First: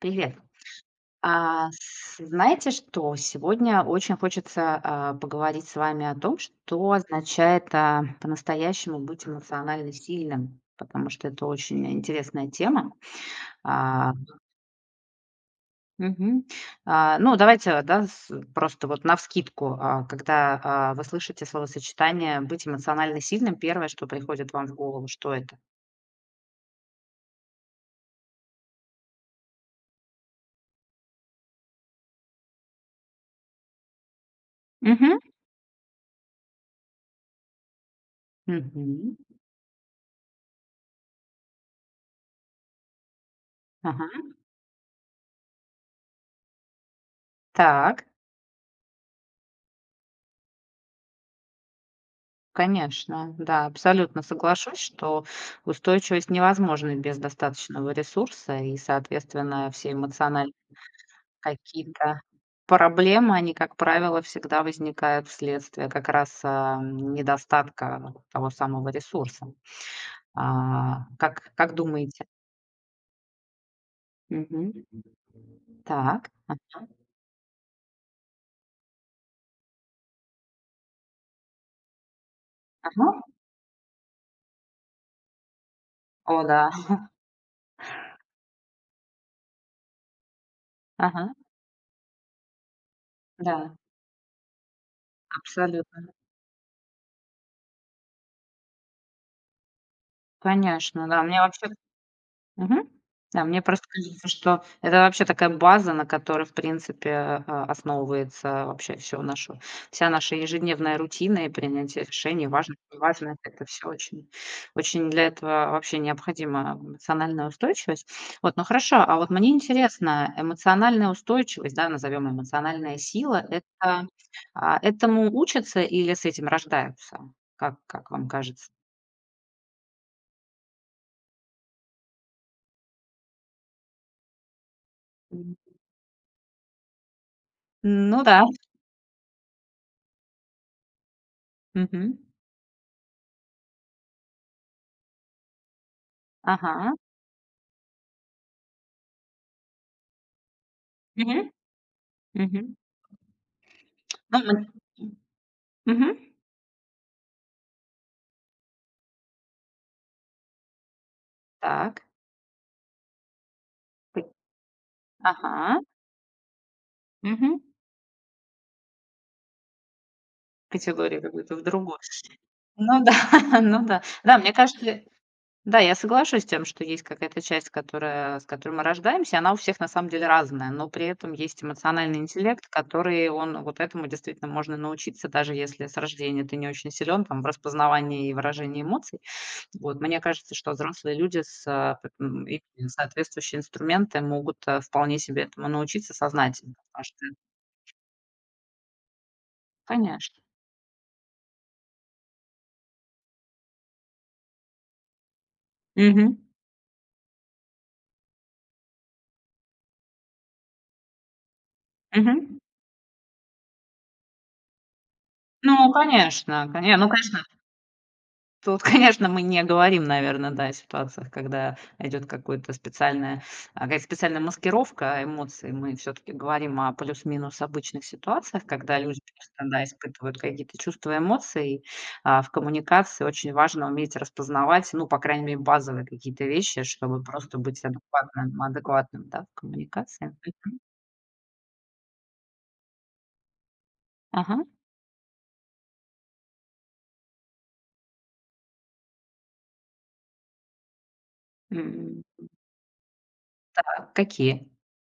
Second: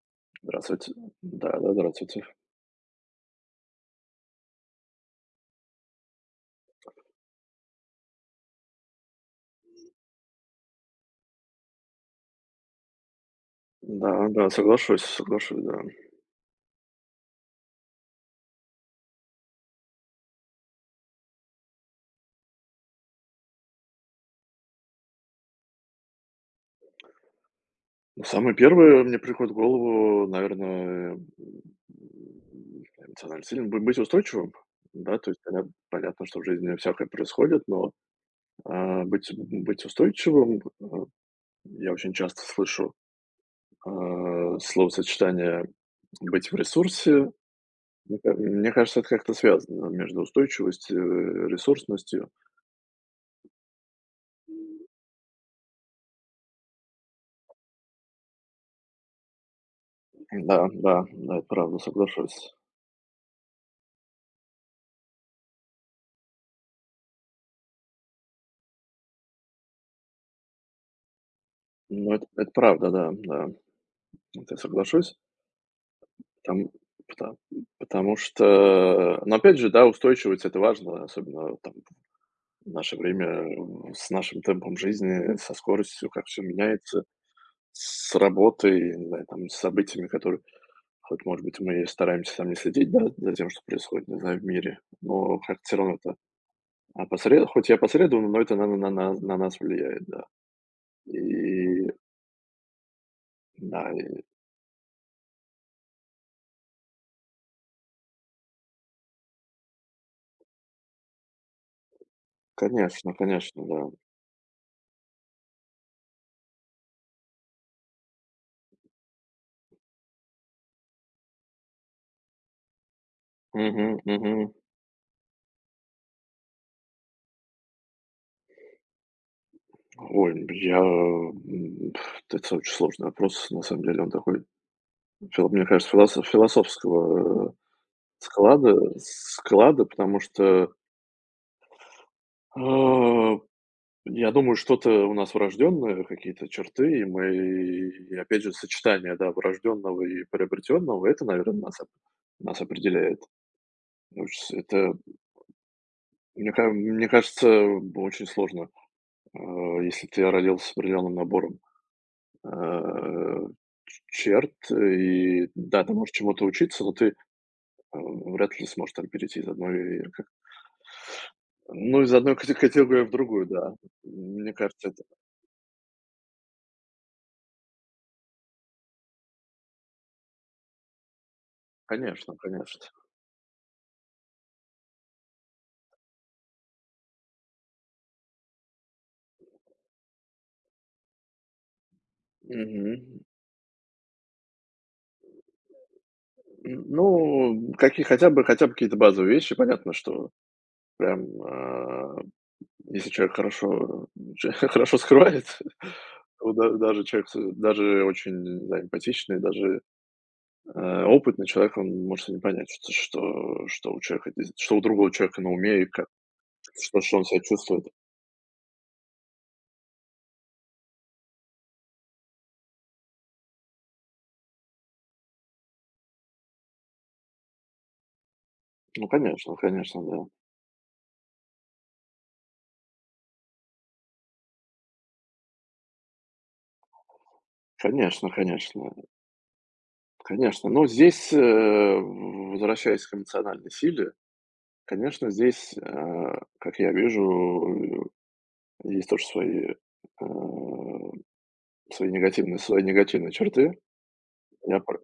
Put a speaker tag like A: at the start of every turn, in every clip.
A: Привет.
B: Здравствуйте. Да, да, здравствуйте.
A: Знаете что, сегодня очень хочется поговорить с вами о том, что означает по-настоящему быть эмоционально сильным, потому что это очень интересная тема. А,
B: Да, да, соглашусь, соглашусь, да.
A: мгм. Ну, давайте, да, просто вот навскидку, когда вы слышите словосочетание «быть эмоционально сильным», первое, что приходит вам в голову, что это?
B: Ну, самое первое мне приходит в голову, наверное, эмоционально сильно бы быть устойчивым.
A: Мгм.
B: Да, то есть понятно, что в жизни всякое происходит, но а,
A: Мгм.
B: быть быть устойчивым. Я очень часто слышу
A: Ага.
B: словосочетание "быть в ресурсе".
A: Так.
B: Мне кажется, это как-то связано между устойчивостью и ресурсностью.
A: Конечно, да, абсолютно соглашусь, что устойчивость невозможна без достаточного ресурса, и, соответственно, все эмоциональные
B: Да, да, да, это правда,
A: какие-то
B: соглашусь.
A: проблемы, они, как правило, всегда возникают вследствие как раз недостатка того самого ресурса. Как
B: Ну,
A: думаете?
B: это правда, да, да. Вот я
A: Мгм.
B: соглашусь.
A: Так.
B: Там пта потому что, но опять же, да, устойчивость - это важно, особенно там в наше
A: Ага.
B: время, с нашим темпом жизни, со скоростью, как
A: О,
B: все
A: да.
B: меняется, с работой, не знаю, там, с событиями, которые хоть,
A: Ага.
B: может быть, мы и стараемся там не следить, да, за тем, что
A: Да,
B: происходит, не знаю, в мире, но как-то всё равно
A: абсолютно.
B: это опосредо хоть и опосредованно, но это на нас влияет, да.
A: Конечно, да. Мне вообще
B: И
A: Мгм. Да, мне просто
B: да, и
A: кажется, что это вообще такая база, на которой, в принципе, основывается вообще все наше вся наша ежедневная рутина и принятие решений, важных,
B: конечно,
A: важно
B: конечно,
A: это
B: да.
A: все очень очень для этого вообще необходима эмоциональная устойчивость. Вот, ну хорошо, а вот мне интересно, эмоциональная устойчивость, да, назовем эмоциональная сила,
B: Мгм,
A: это,
B: мгм.
A: этому учатся или с этим рождаются? Как вам кажется?
B: Ой, это очень сложный вопрос, на самом деле, он такой,
A: М,
B: мне кажется, философского
A: ну да.
B: склада, потому что
A: Мгм.
B: э, я думаю, что-то у нас врожденное, какие-то
A: Ага.
B: черты, и опять же, сочетание, да, врожденного и приобретенного, это, наверное, нас
A: Мгм.
B: определяет. Потому
A: Ну, мы
B: что это,
A: Мгм.
B: мне кажется, очень сложно, э, если ты родился с определенным набором
A: Так.
B: э,
A: П
B: черт, и
A: Ага.
B: да, ты можешь чему-то учиться, но ты
A: Мгм.
B: вряд ли сможешь там перейти из одной, э, как
A: Категория как будто в другую.
B: ну, из одной кате категории
A: Ну
B: в
A: да,
B: другую, да.
A: ну да. Да,
B: Мне
A: мне
B: кажется,
A: кажется
B: это.
A: Да, я соглашусь с тем, что есть какая-то часть, которая, с которой мы рождаемся, она у всех на самом деле разная, но при этом есть эмоциональный
B: Конечно,
A: интеллект,
B: конечно.
A: который он вот этому действительно можно научиться, даже если с рождения ты не очень силен там в распознавании и выражении эмоций. Вот, мне кажется, что взрослые люди с имея
B: Мгм.
A: соответствующие инструменты могут вполне себе этому научиться сознательно. Потому что
B: Ну, какие хотя бы какие-то базовые вещи. Понятно, что
A: Конечно.
B: прям, если человек хорошо хорошо скрывает,
A: Мгм.
B: то да, даже человек с даже очень, не знаю, эмпатичный, даже опытный человек, он может и не
A: Мгм.
B: понять, что у человека здесь, что у другого человека на
A: Ну,
B: уме и как
A: конечно,
B: что
A: ну,
B: что он
A: конечно,
B: себя чувствует.
A: тут, конечно, мы не говорим, наверное, да, о ситуациях, когда идет какое-то специальное какая-то специальная маскировка эмоций. Мы все-таки говорим о плюс-минус обычных ситуациях, когда
B: Ну,
A: люди
B: конечно,
A: просто, да,
B: конечно, да.
A: испытывают какие-то чувства, эмоции. В коммуникации очень важно уметь распознавать, ну, по крайней мере, базовые какие-то вещи, чтобы просто быть
B: Конечно,
A: адекватным,
B: конечно,
A: адекватным, да, в коммуникации.
B: конечно. Но здесь, возвращаясь к эмоциональной силе,
A: Ага.
B: конечно, здесь, как я вижу, есть тоже э, свои
A: М.
B: негативные свои негативные черты.
A: А какие?
B: Я пр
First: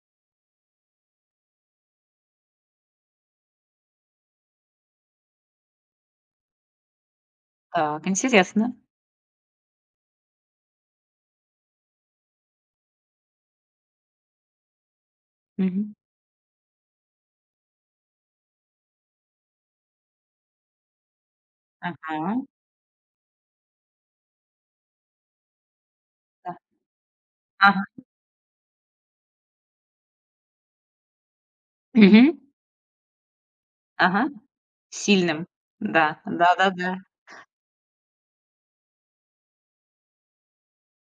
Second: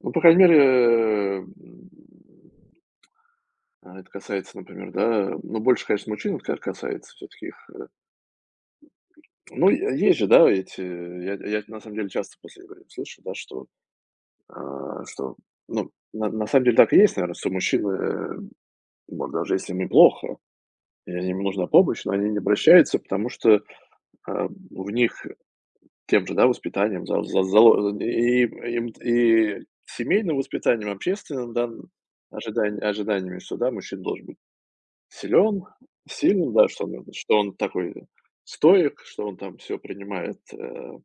B: Ну, по крайней мере, это касается, например, да, ну, больше, конечно, мужчин это ка касается все таки их.
A: Так, интересно.
B: Ну, е есть же, да, эти, я на самом деле часто после игры слышу, да, что, ну,
A: Мгм.
B: на самом деле так и есть, наверное, что мужчины, вот даже если им и плохо, и им нужна помощь, но они
A: Ага,
B: не обращаются, потому что, в них тем же, да,
A: да.
B: воспитанием за за
A: Ага.
B: зало и им, и семейным воспитанием, общественным, да,
A: Мгм.
B: ожиданиями, что, да, мужчина
A: Ага.
B: должен быть
A: Сильным.
B: силен,
A: Да,
B: сильным, да, что
A: да-да-да.
B: он такой стоик, что он там все принимает, э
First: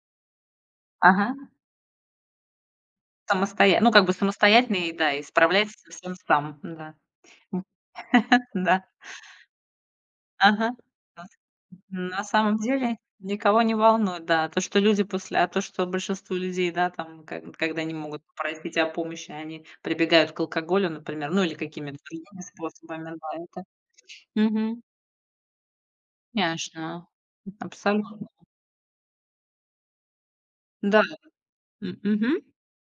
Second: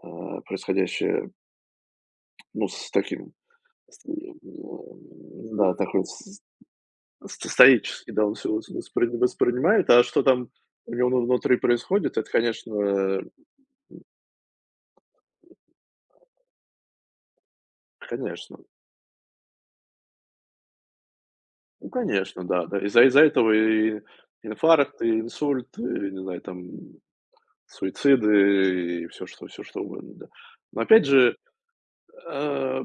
B: а, происходящее,
A: Ага.
B: ну, с таким,
A: Самостоя ну,
B: с,
A: как
B: э,
A: бы самостоятельный, да, и
B: м,
A: справляется
B: да,
A: со
B: такой
A: всем
B: с
A: сам, да.
B: с стоически, да, он всё
A: Да.
B: воспринимает. А что там
A: Ага.
B: у него
A: Нас
B: внутри происходит,
A: на
B: это,
A: самом деле
B: конечно,
A: никого не волнует, да, то, что люди после то, что большинство людей, да, там, ко когда не могут
B: конечно,
A: попросить о помощи, они прибегают к алкоголю, например, ну, или
B: ну,
A: какими-то другими
B: конечно, да, да. Из-за
A: способами,
B: из-за
A: да,
B: этого
A: это
B: и
A: Мгм.
B: инфаркт, и инсульт, и, не знаю, там,
A: Конечно, абсолютно.
B: суициды, и все что угодно, да. Но
A: Да.
B: опять же,
A: Мгм.
B: э,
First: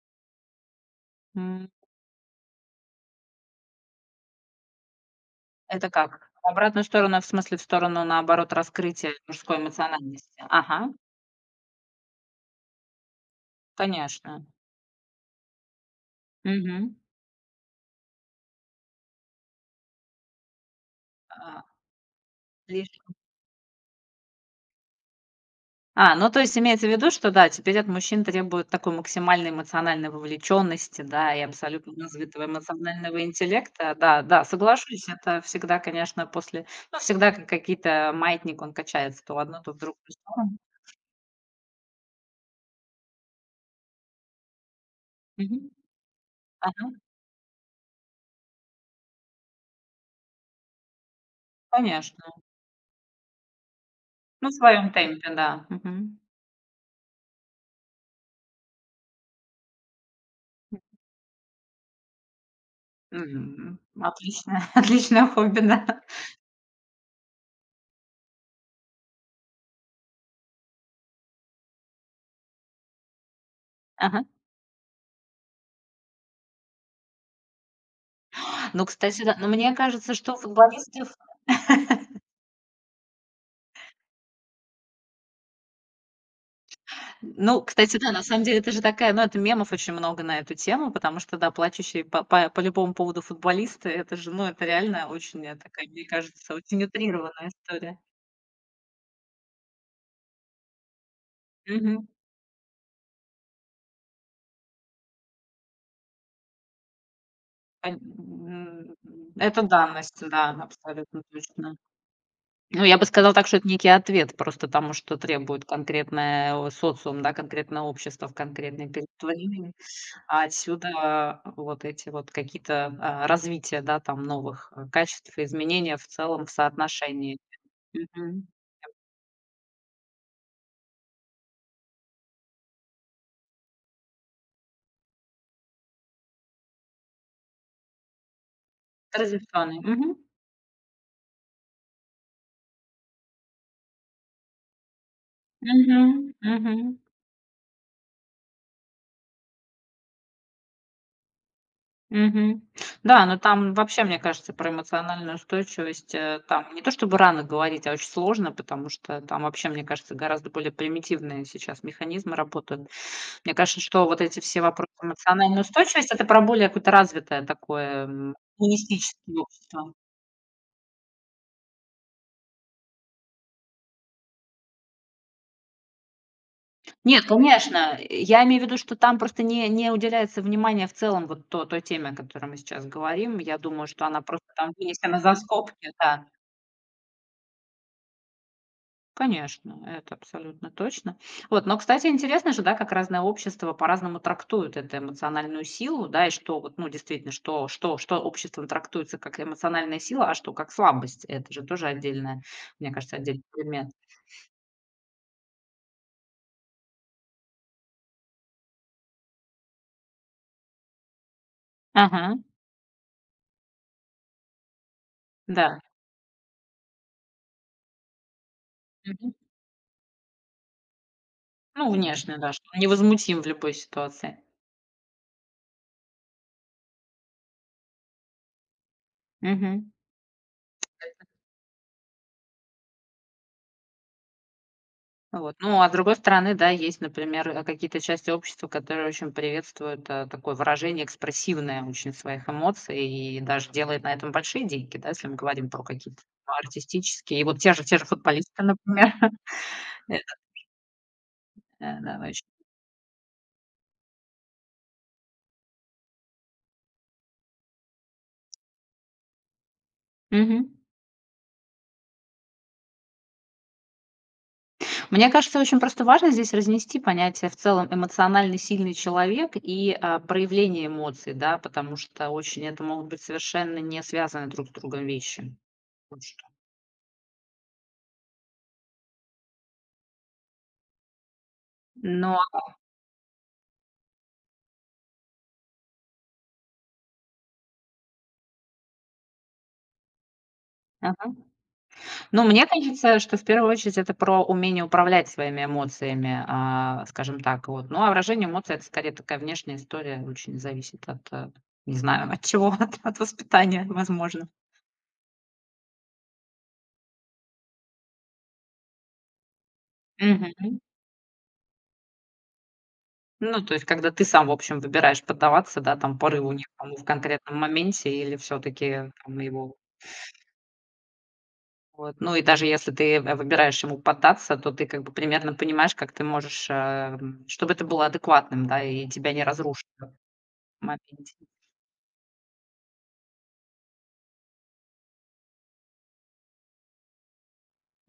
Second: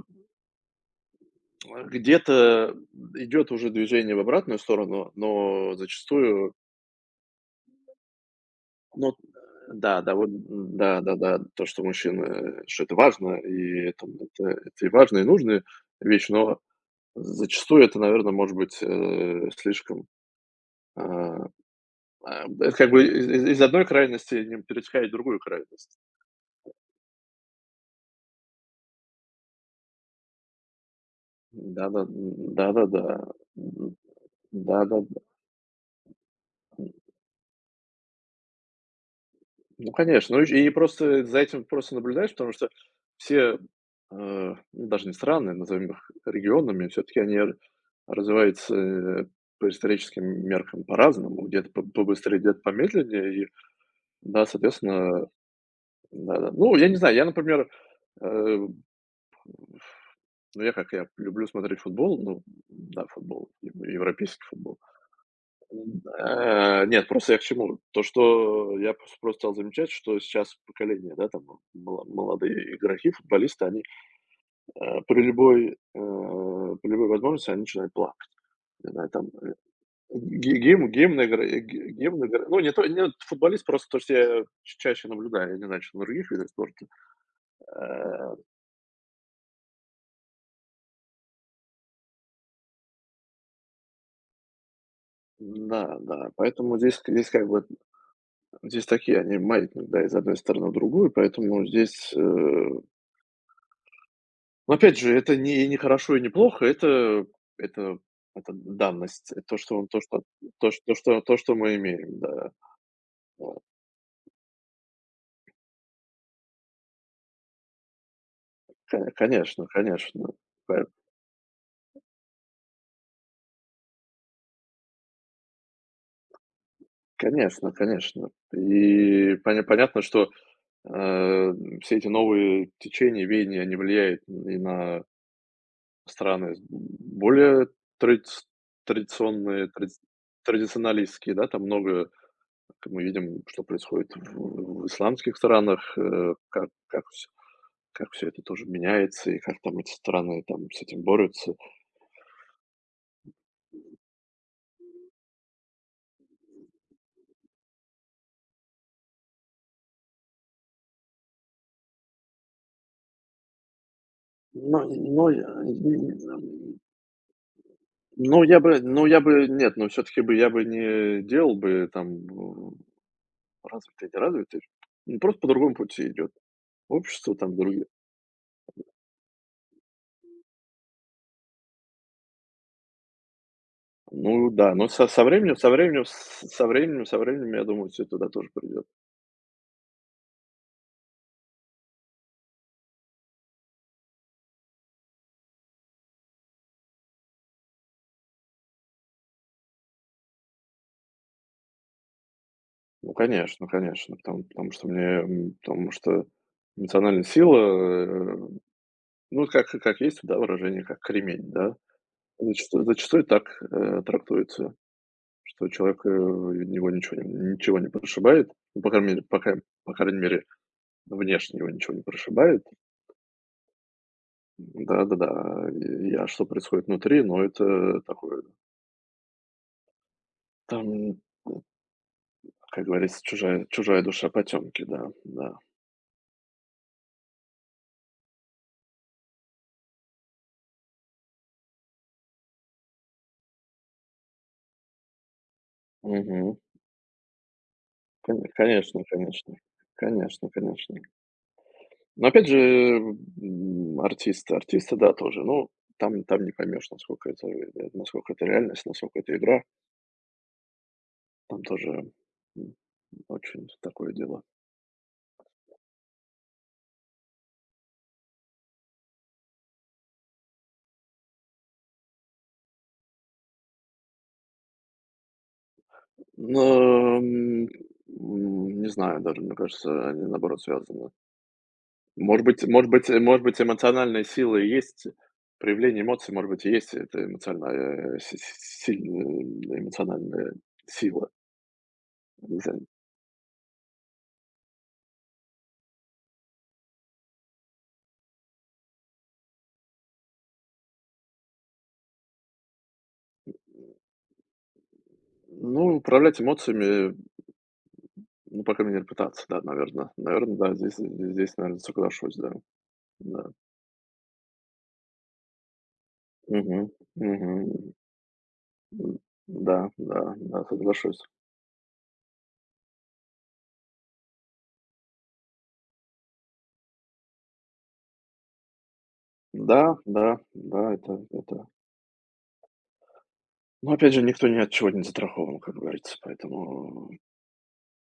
A: М.
B: где-то идет уже движение в обратную сторону, но
A: Это как? В
B: зачастую,
A: обратную сторону, в смысле, в сторону, наоборот, раскрытия
B: но.
A: мужской
B: Да, да, вот,
A: эмоциональности? Ага,
B: да-да-да, то, что мужчина, что это важно, и там
A: конечно.
B: это и важная, и нужная вещь, но
A: Мгм.
B: зачастую это, наверное, может быть, слишком, а,
A: А,
B: это
A: лиш
B: как бы из одной крайности не перетекает в другую крайность.
A: А, ну, то есть имеется в виду, что да, теперь от мужчин требуют такой максимальной эмоциональной вовлеченности, да, и абсолютно
B: Да-да,
A: развитого
B: да-да-да,
A: эмоционального интеллекта. Да, да, соглашусь,
B: да-да-да.
A: это всегда, конечно, после ну, всегда как какие-то маятник, он качается то в одну, то в
B: Ну,
A: другую
B: конечно. Ну,
A: сторону.
B: и просто за этим просто наблюдаешь, потому что все, ну, даже не страны,
A: Мгм.
B: назовем их регионами,
A: Ага,
B: все-таки они развиваются по историческим меркам по-разному, где-то
A: конечно.
B: побыстрее, где-то помедленнее. И, да,
A: Ну, в своем
B: соответственно,
A: темпе, да. Мгм.
B: да, да. Ну, я не знаю, я, например, э, ну, я люблю смотреть футбол, ну, да, футбол, европейский
A: Отлично,
B: футбол.
A: отличное хобби, да.
B: Нет, просто я к чему? То, что я просто стал замечать, что сейчас поколение, да, там, молодые игроки, футболисты, они,
A: Ага.
B: э, при любой, э, при любой возможности они начинают плакать.
A: Ну,
B: Не знаю,
A: кстати,
B: там,
A: да. Но
B: э,
A: мне кажется, что у
B: ги гимн
A: футболистов
B: гимн игра, э, ги гимн игра, ну, не то не вот футболист, просто то, что я ч чаще наблюдаю, я не знаю, что на других видах спорта.
A: Ну, кстати, да, на
B: Э,
A: самом деле это же такая, ну, это мемов очень много на эту тему, потому что, да, плачущие по любому поводу футболисты, это же, ну, это реально очень, такая,
B: да,
A: мне
B: да,
A: кажется,
B: поэтому
A: очень
B: здесь как
A: утрированная
B: бы,
A: история.
B: здесь такие они маятник, да, из одной стороны в другую, поэтому
A: Мгм.
B: здесь, э. Но опять же, это не хорошо и не плохо, это
A: Пон
B: это это
A: м,
B: данность. Это
A: это данность, да,
B: то,
A: абсолютно
B: что то, что
A: точно.
B: мы имеем, да.
A: Ну, я бы сказала так, что
B: Вот.
A: это некий ответ просто тому, что требует конкретное о социум, да, конкретное общество в конкретный период
B: Конечно,
A: времени.
B: конечно.
A: А
B: По
A: отсюда вот эти вот какие-то, развития, да, там новых, качеств и изменения в целом в соотношении.
B: Конечно, конечно.
A: Мгм.
B: И понятно, что, э, все эти новые течения, веяния, они влияют и на страны более традиц традиционные,
A: Традиционный.
B: традиц
A: Мгм.
B: традиционалистские, да. Там много, как мы видим, что происходит в исламских странах,
A: Мгм.
B: как
A: Мгм.
B: как. Как все это тоже меняется и как там эти страны там с этим борются.
A: Мгм. Да, но там вообще, мне кажется, про эмоциональную устойчивость, там не то чтобы рано говорить, а очень сложно, потому что там вообще, мне кажется, гораздо более примитивные сейчас механизмы работают. Мне кажется, что вот эти все
B: Но
A: вопросы
B: но я
A: эмоциональной устойчивости это про более какое-то развитое такое,
B: но я
A: коммунистическое
B: бы нет, но
A: общество.
B: все таки бы я бы не делал бы там в развитые, неразвитые. Ну, просто по другому пути идет.
A: Нет,
B: Общество там другие.
A: конечно, я имею в виду, что там просто не уделяется внимания в целом вот то той теме, о которой мы сейчас говорим. Я думаю, что она просто
B: Ну
A: там
B: да, но со
A: вынесена за
B: со
A: скобки,
B: временем с
A: да.
B: со временем, я думаю, все туда тоже придет.
A: Конечно, это абсолютно точно. Вот, но, кстати, интересно же, да, как разное общество по-разному трактует эту эмоциональную силу, да, и что вот, ну, действительно, что обществом трактуется как эмоциональная сила, а что как слабость. Это же тоже отдельная, мне
B: Ну
A: кажется, отдельный
B: конечно,
A: предмет.
B: конечно, потому что мне, потому что эмоциональная сила, ну, как есть, да, выражение, как кремень, да?
A: Ага,
B: Зачастую так, трактуется, что
A: да.
B: человек, его ничего не прошибает. Ну, по крайней мере,
A: Мгм.
B: по крайней мере, внешне его
A: Ну,
B: ничего не
A: внешне, да, что
B: прошибает.
A: он невозмутим в любой ситуации.
B: Да-да-да, и а что происходит внутри, ну, это такое,
A: Мгм.
B: там, ну, как говорится, чужая душа потемки, да, да.
A: Вот. Ну, а с другой стороны, да, есть, например, какие-то части общества, которые очень приветствуют, такое выражение экспрессивное очень своих эмоций и даже делает на этом большие деньги, да, если мы говорим про какие-то
B: Мгм.
A: артистические. И вот те же
B: Коне
A: футболисты,
B: конечно
A: например.
B: конечно.
A: Это,
B: Конечно, конечно.
A: да,
B: Но
A: очень.
B: опять же, артисты, да, тоже. Ну, там не поймешь, насколько это реальность, насколько это игра.
A: Мгм.
B: Там тоже, м, очень такое дело.
A: Мне кажется, очень просто важно здесь разнести понятие в целом эмоционально сильный человек и, проявление эмоций, да, потому что очень это могут быть совершенно не связанные друг с другом вещи. Вот что.
B: Но, не знаю даже, мне кажется, они, наоборот, связаны.
A: Но,
B: Может быть, эмоциональная сила и есть проявление эмоций, может быть, и есть эта эмоциональная, э, си си сильная эмоциональная сила.
A: а Ну,
B: Не
A: мне
B: знаю.
A: кажется, что в первую очередь это про умение управлять своими эмоциями, скажем так. Вот. Ну, а выражение эмоций это скорее такая внешняя история, очень зависит от, не знаю, от чего, от, от воспитания, возможно.
B: Ну, управлять эмоциями, ну, по крайней мере, пытаться, да, наверно. Наверно, да,
A: Мгм.
B: здесь, наверно, соглашусь, да, да.
A: Ну, то есть, когда ты сам, в общем, выбираешь поддаваться, да, там, порыву
B: Мгм,
A: некому в конкретном
B: мгм.
A: моменте или все-таки
B: М,
A: его...
B: да, да, да, соглашусь.
A: Вот. Ну, и даже если ты выбираешь ему поддаться, то ты как бы примерно понимаешь, как ты можешь, чтобы это было адекватным, да, и тебя не
B: Да,
A: разрушило
B: да,
A: в
B: да, это
A: моменте.
B: это Но опять же, никто ни от чего не застрахован, как говорится, поэтому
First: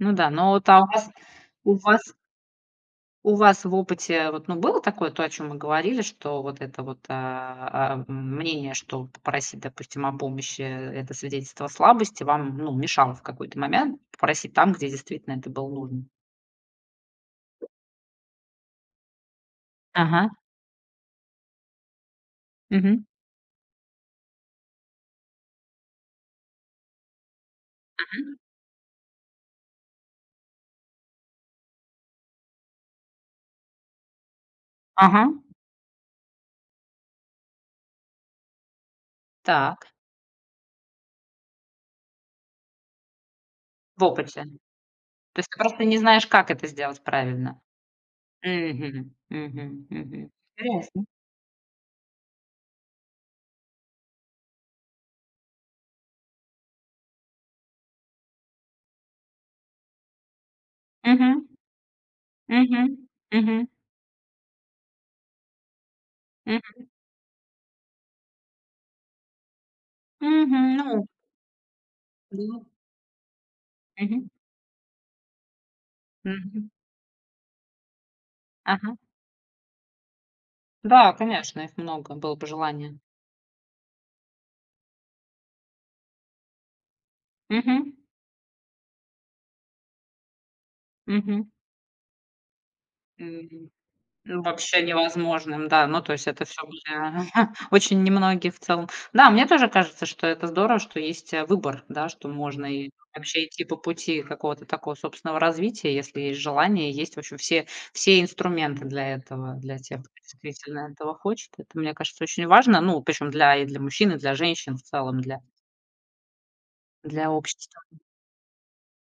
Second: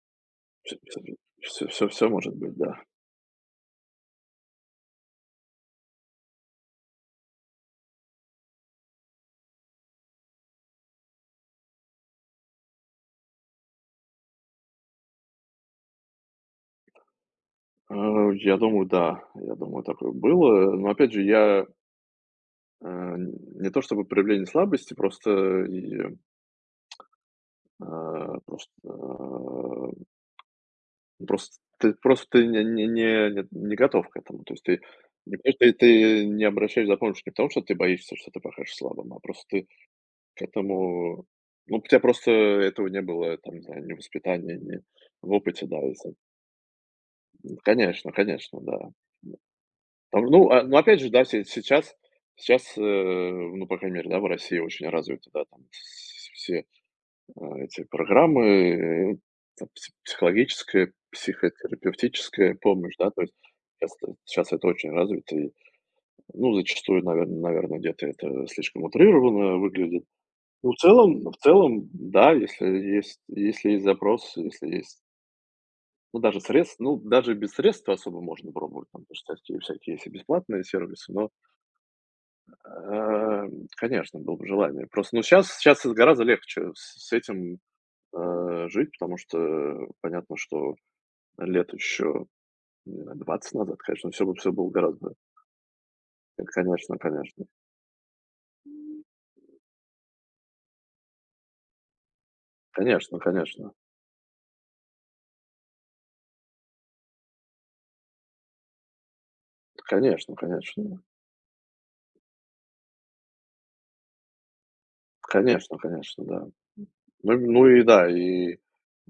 A: Ну да,
B: все,
A: у вас
B: все,
A: у
B: все всё
A: вас
B: может быть, да.
A: у вас в опыте вот, ну, было такое, то, о чем мы говорили, что вот это вот, мнение, что попросить, допустим, о помощи это свидетельство слабости, вам, ну, мешало в какой-то момент попросить там, где действительно это было нужно?
B: А, я думаю, да, я думаю, такое
A: Ага.
B: было. Но опять же,
A: Мгм.
B: не то чтобы проявление слабости, просто и,
A: Мгм.
B: а, просто, просто ты не готов к этому. То есть ты
A: Ага.
B: не то, что ты не обращаешь за помощью не потому, что ты боишься, что ты покажешь слабым, а просто ты.
A: Так.
B: Поэтому, ну, у тебя просто этого не было, там, не знаю, ни в
A: В опыте.
B: ни в
A: То есть ты
B: опыте, да,
A: просто не
B: если.
A: знаешь, как это сделать правильно.
B: Конечно, конечно, да.
A: Мгм. Мгм.
B: Там,
A: Мгм.
B: ну, ну, опять
A: Интересно.
B: же, да, се сейчас сейчас, ну, по крайней мере, да, в России очень развиты, да, там вс все, эти программы, э, там психологическая,
A: Мгм.
B: психотерапевтическая
A: Мгм.
B: помощь, да, то есть
A: Мгм.
B: сейчас это очень развито и, ну,
A: Мгм.
B: зачастую, наверное где-то это слишком утрированно выглядит. Ну,
A: Мгм.
B: в
A: Ну
B: целом в целом, да,
A: да.
B: если есть
A: Мгм.
B: запрос, если есть, ну, даже
A: Мгм.
B: средств, ну, даже без средств особо можно пробовать,
A: Ага.
B: там, потому что всякие есть и бесплатные сервисы,
A: Да,
B: но,
A: конечно, их много, было бы желание.
B: э, конечно, было бы желание. Просто, ну, сейчас это гораздо легче с этим,
A: Мгм.
B: э, жить, потому что понятно, что
A: Мгм.
B: лет еще, не знаю, 20
A: М,
B: назад, конечно, все бы
A: ну,
B: всё было
A: вообще
B: гораздо.
A: невозможным, да. Ну, то есть это все были
B: Конечно, конечно.
A: очень немногие в целом. Да, мне тоже кажется, что это здорово, что есть, выбор, да, что можно и
B: Конечно,
A: вообще идти
B: конечно.
A: по пути какого-то такого собственного развития, если есть желание, есть вообще все инструменты для этого, для тех, кто
B: Конечно,
A: действительно
B: конечно.
A: этого хочет. Это, мне кажется, очень важно. Ну, причем для и для мужчин, и для женщин в целом,
B: Конечно, конечно, да.
A: для
B: Ну
A: общества.
B: и да, и.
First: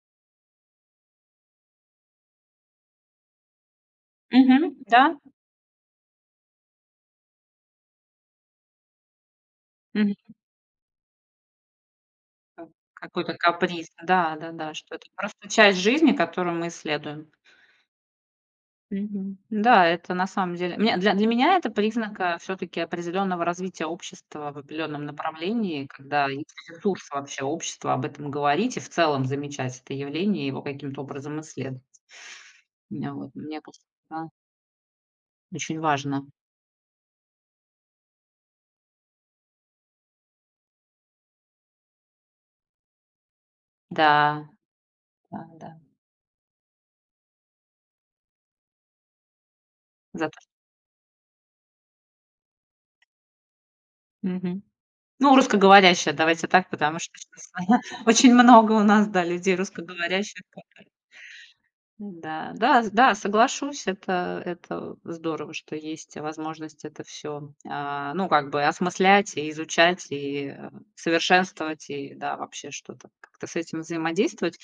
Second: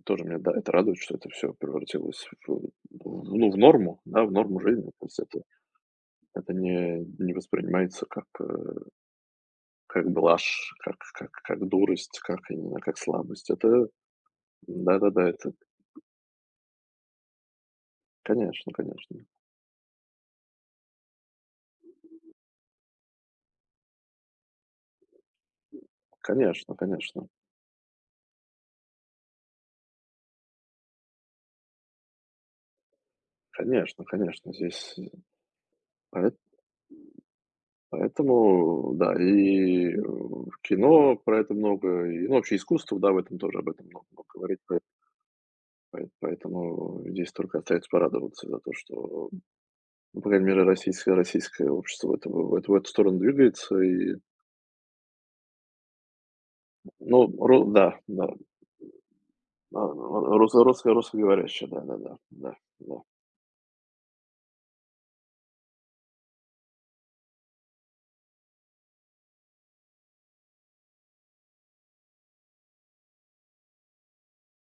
B: Тоже меня, да, это радует, что это все превратилось в норму, да, в норму
A: Мгм.
B: жизни. То
A: Да.
B: есть это не воспринимается как, как блажь, как дурость, как, я не знаю, как
A: Какой-то
B: слабость.
A: каприз.
B: Это
A: Да, да-да, что это
B: да-да-да,
A: просто
B: это
A: часть жизни, которую мы исследуем.
B: конечно, конечно.
A: Мгм. Да, это на самом деле мне для меня это признак, все таки определенного развития общества в определенном направлении, когда есть
B: Конечно,
A: ресурс
B: конечно.
A: вообще общества об этом говорить и в целом замечать это явление, и его каким-то образом исследовать. Вот мне кажется,
B: Конечно,
A: да,
B: конечно. Здесь,
A: очень важно.
B: поэт поэтому, да, и, в кино про это много, и, ну, вообще искусство, да, в этом тоже об этом много
A: Да,
B: много говорит. Поэ
A: да-да.
B: поэ поэтому здесь только остается порадоваться за то, что. Ну,
A: За
B: по
A: то,
B: крайней
A: что
B: мере, российское общество в эту сторону двигается. И,
A: мгм. Ну, русскоговорящая, давайте так, потому что
B: ну,
A: щас
B: ро да, да,
A: очень много у нас, да, людей русскоговорящих,
B: рус
A: которые
B: русско русскоговорящая, да-да-да, да,
A: да,
B: да.
A: да, с
B: Да,
A: да, соглашусь, это здорово, что есть возможность это все, ну, как бы осмыслять и изучать, и, совершенствовать, и, да, вообще что-то как-то с этим взаимодействовать.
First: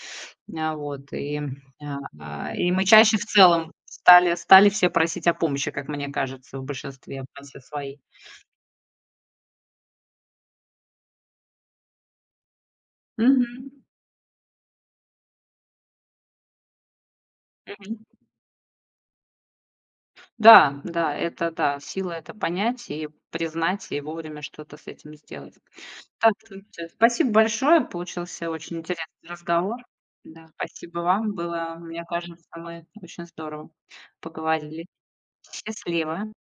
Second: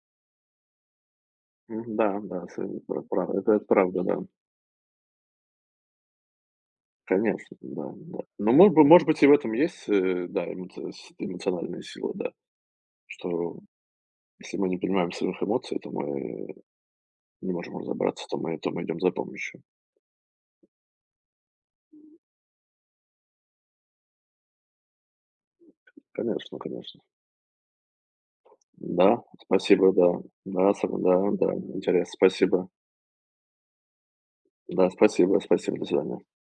A: А, вот, и,
B: да. Мгм, да, да, с
A: и мы
B: пра
A: чаще в
B: прав это
A: целом
B: правда, да.
A: стали все просить о помощи, как мне кажется, в большинстве, в
B: Конечно,
A: массе
B: да,
A: своей.
B: да. Но, может быть, и в этом есть, да, эмоциональная сила, да. Что
A: Мгм.
B: если мы не понимаем своих эмоций, то мы не можем
A: Мгм.
B: разобраться, то мы идем за помощью.
A: Да, да, это да, сила это понять и признать, и вовремя что-то с этим сделать. Так,
B: Конечно,
A: слушайте,
B: конечно.
A: спасибо большое, получился очень
B: Да,
A: интересный разговор.
B: спасибо, да.
A: Да,
B: Да,
A: спасибо
B: сог да,
A: вам,
B: да,
A: было, мне
B: интересно,
A: кажется,
B: спасибо.
A: мы очень здорово поговорили.
B: Да, спасибо, спасибо, до свидания.
A: Счастливо.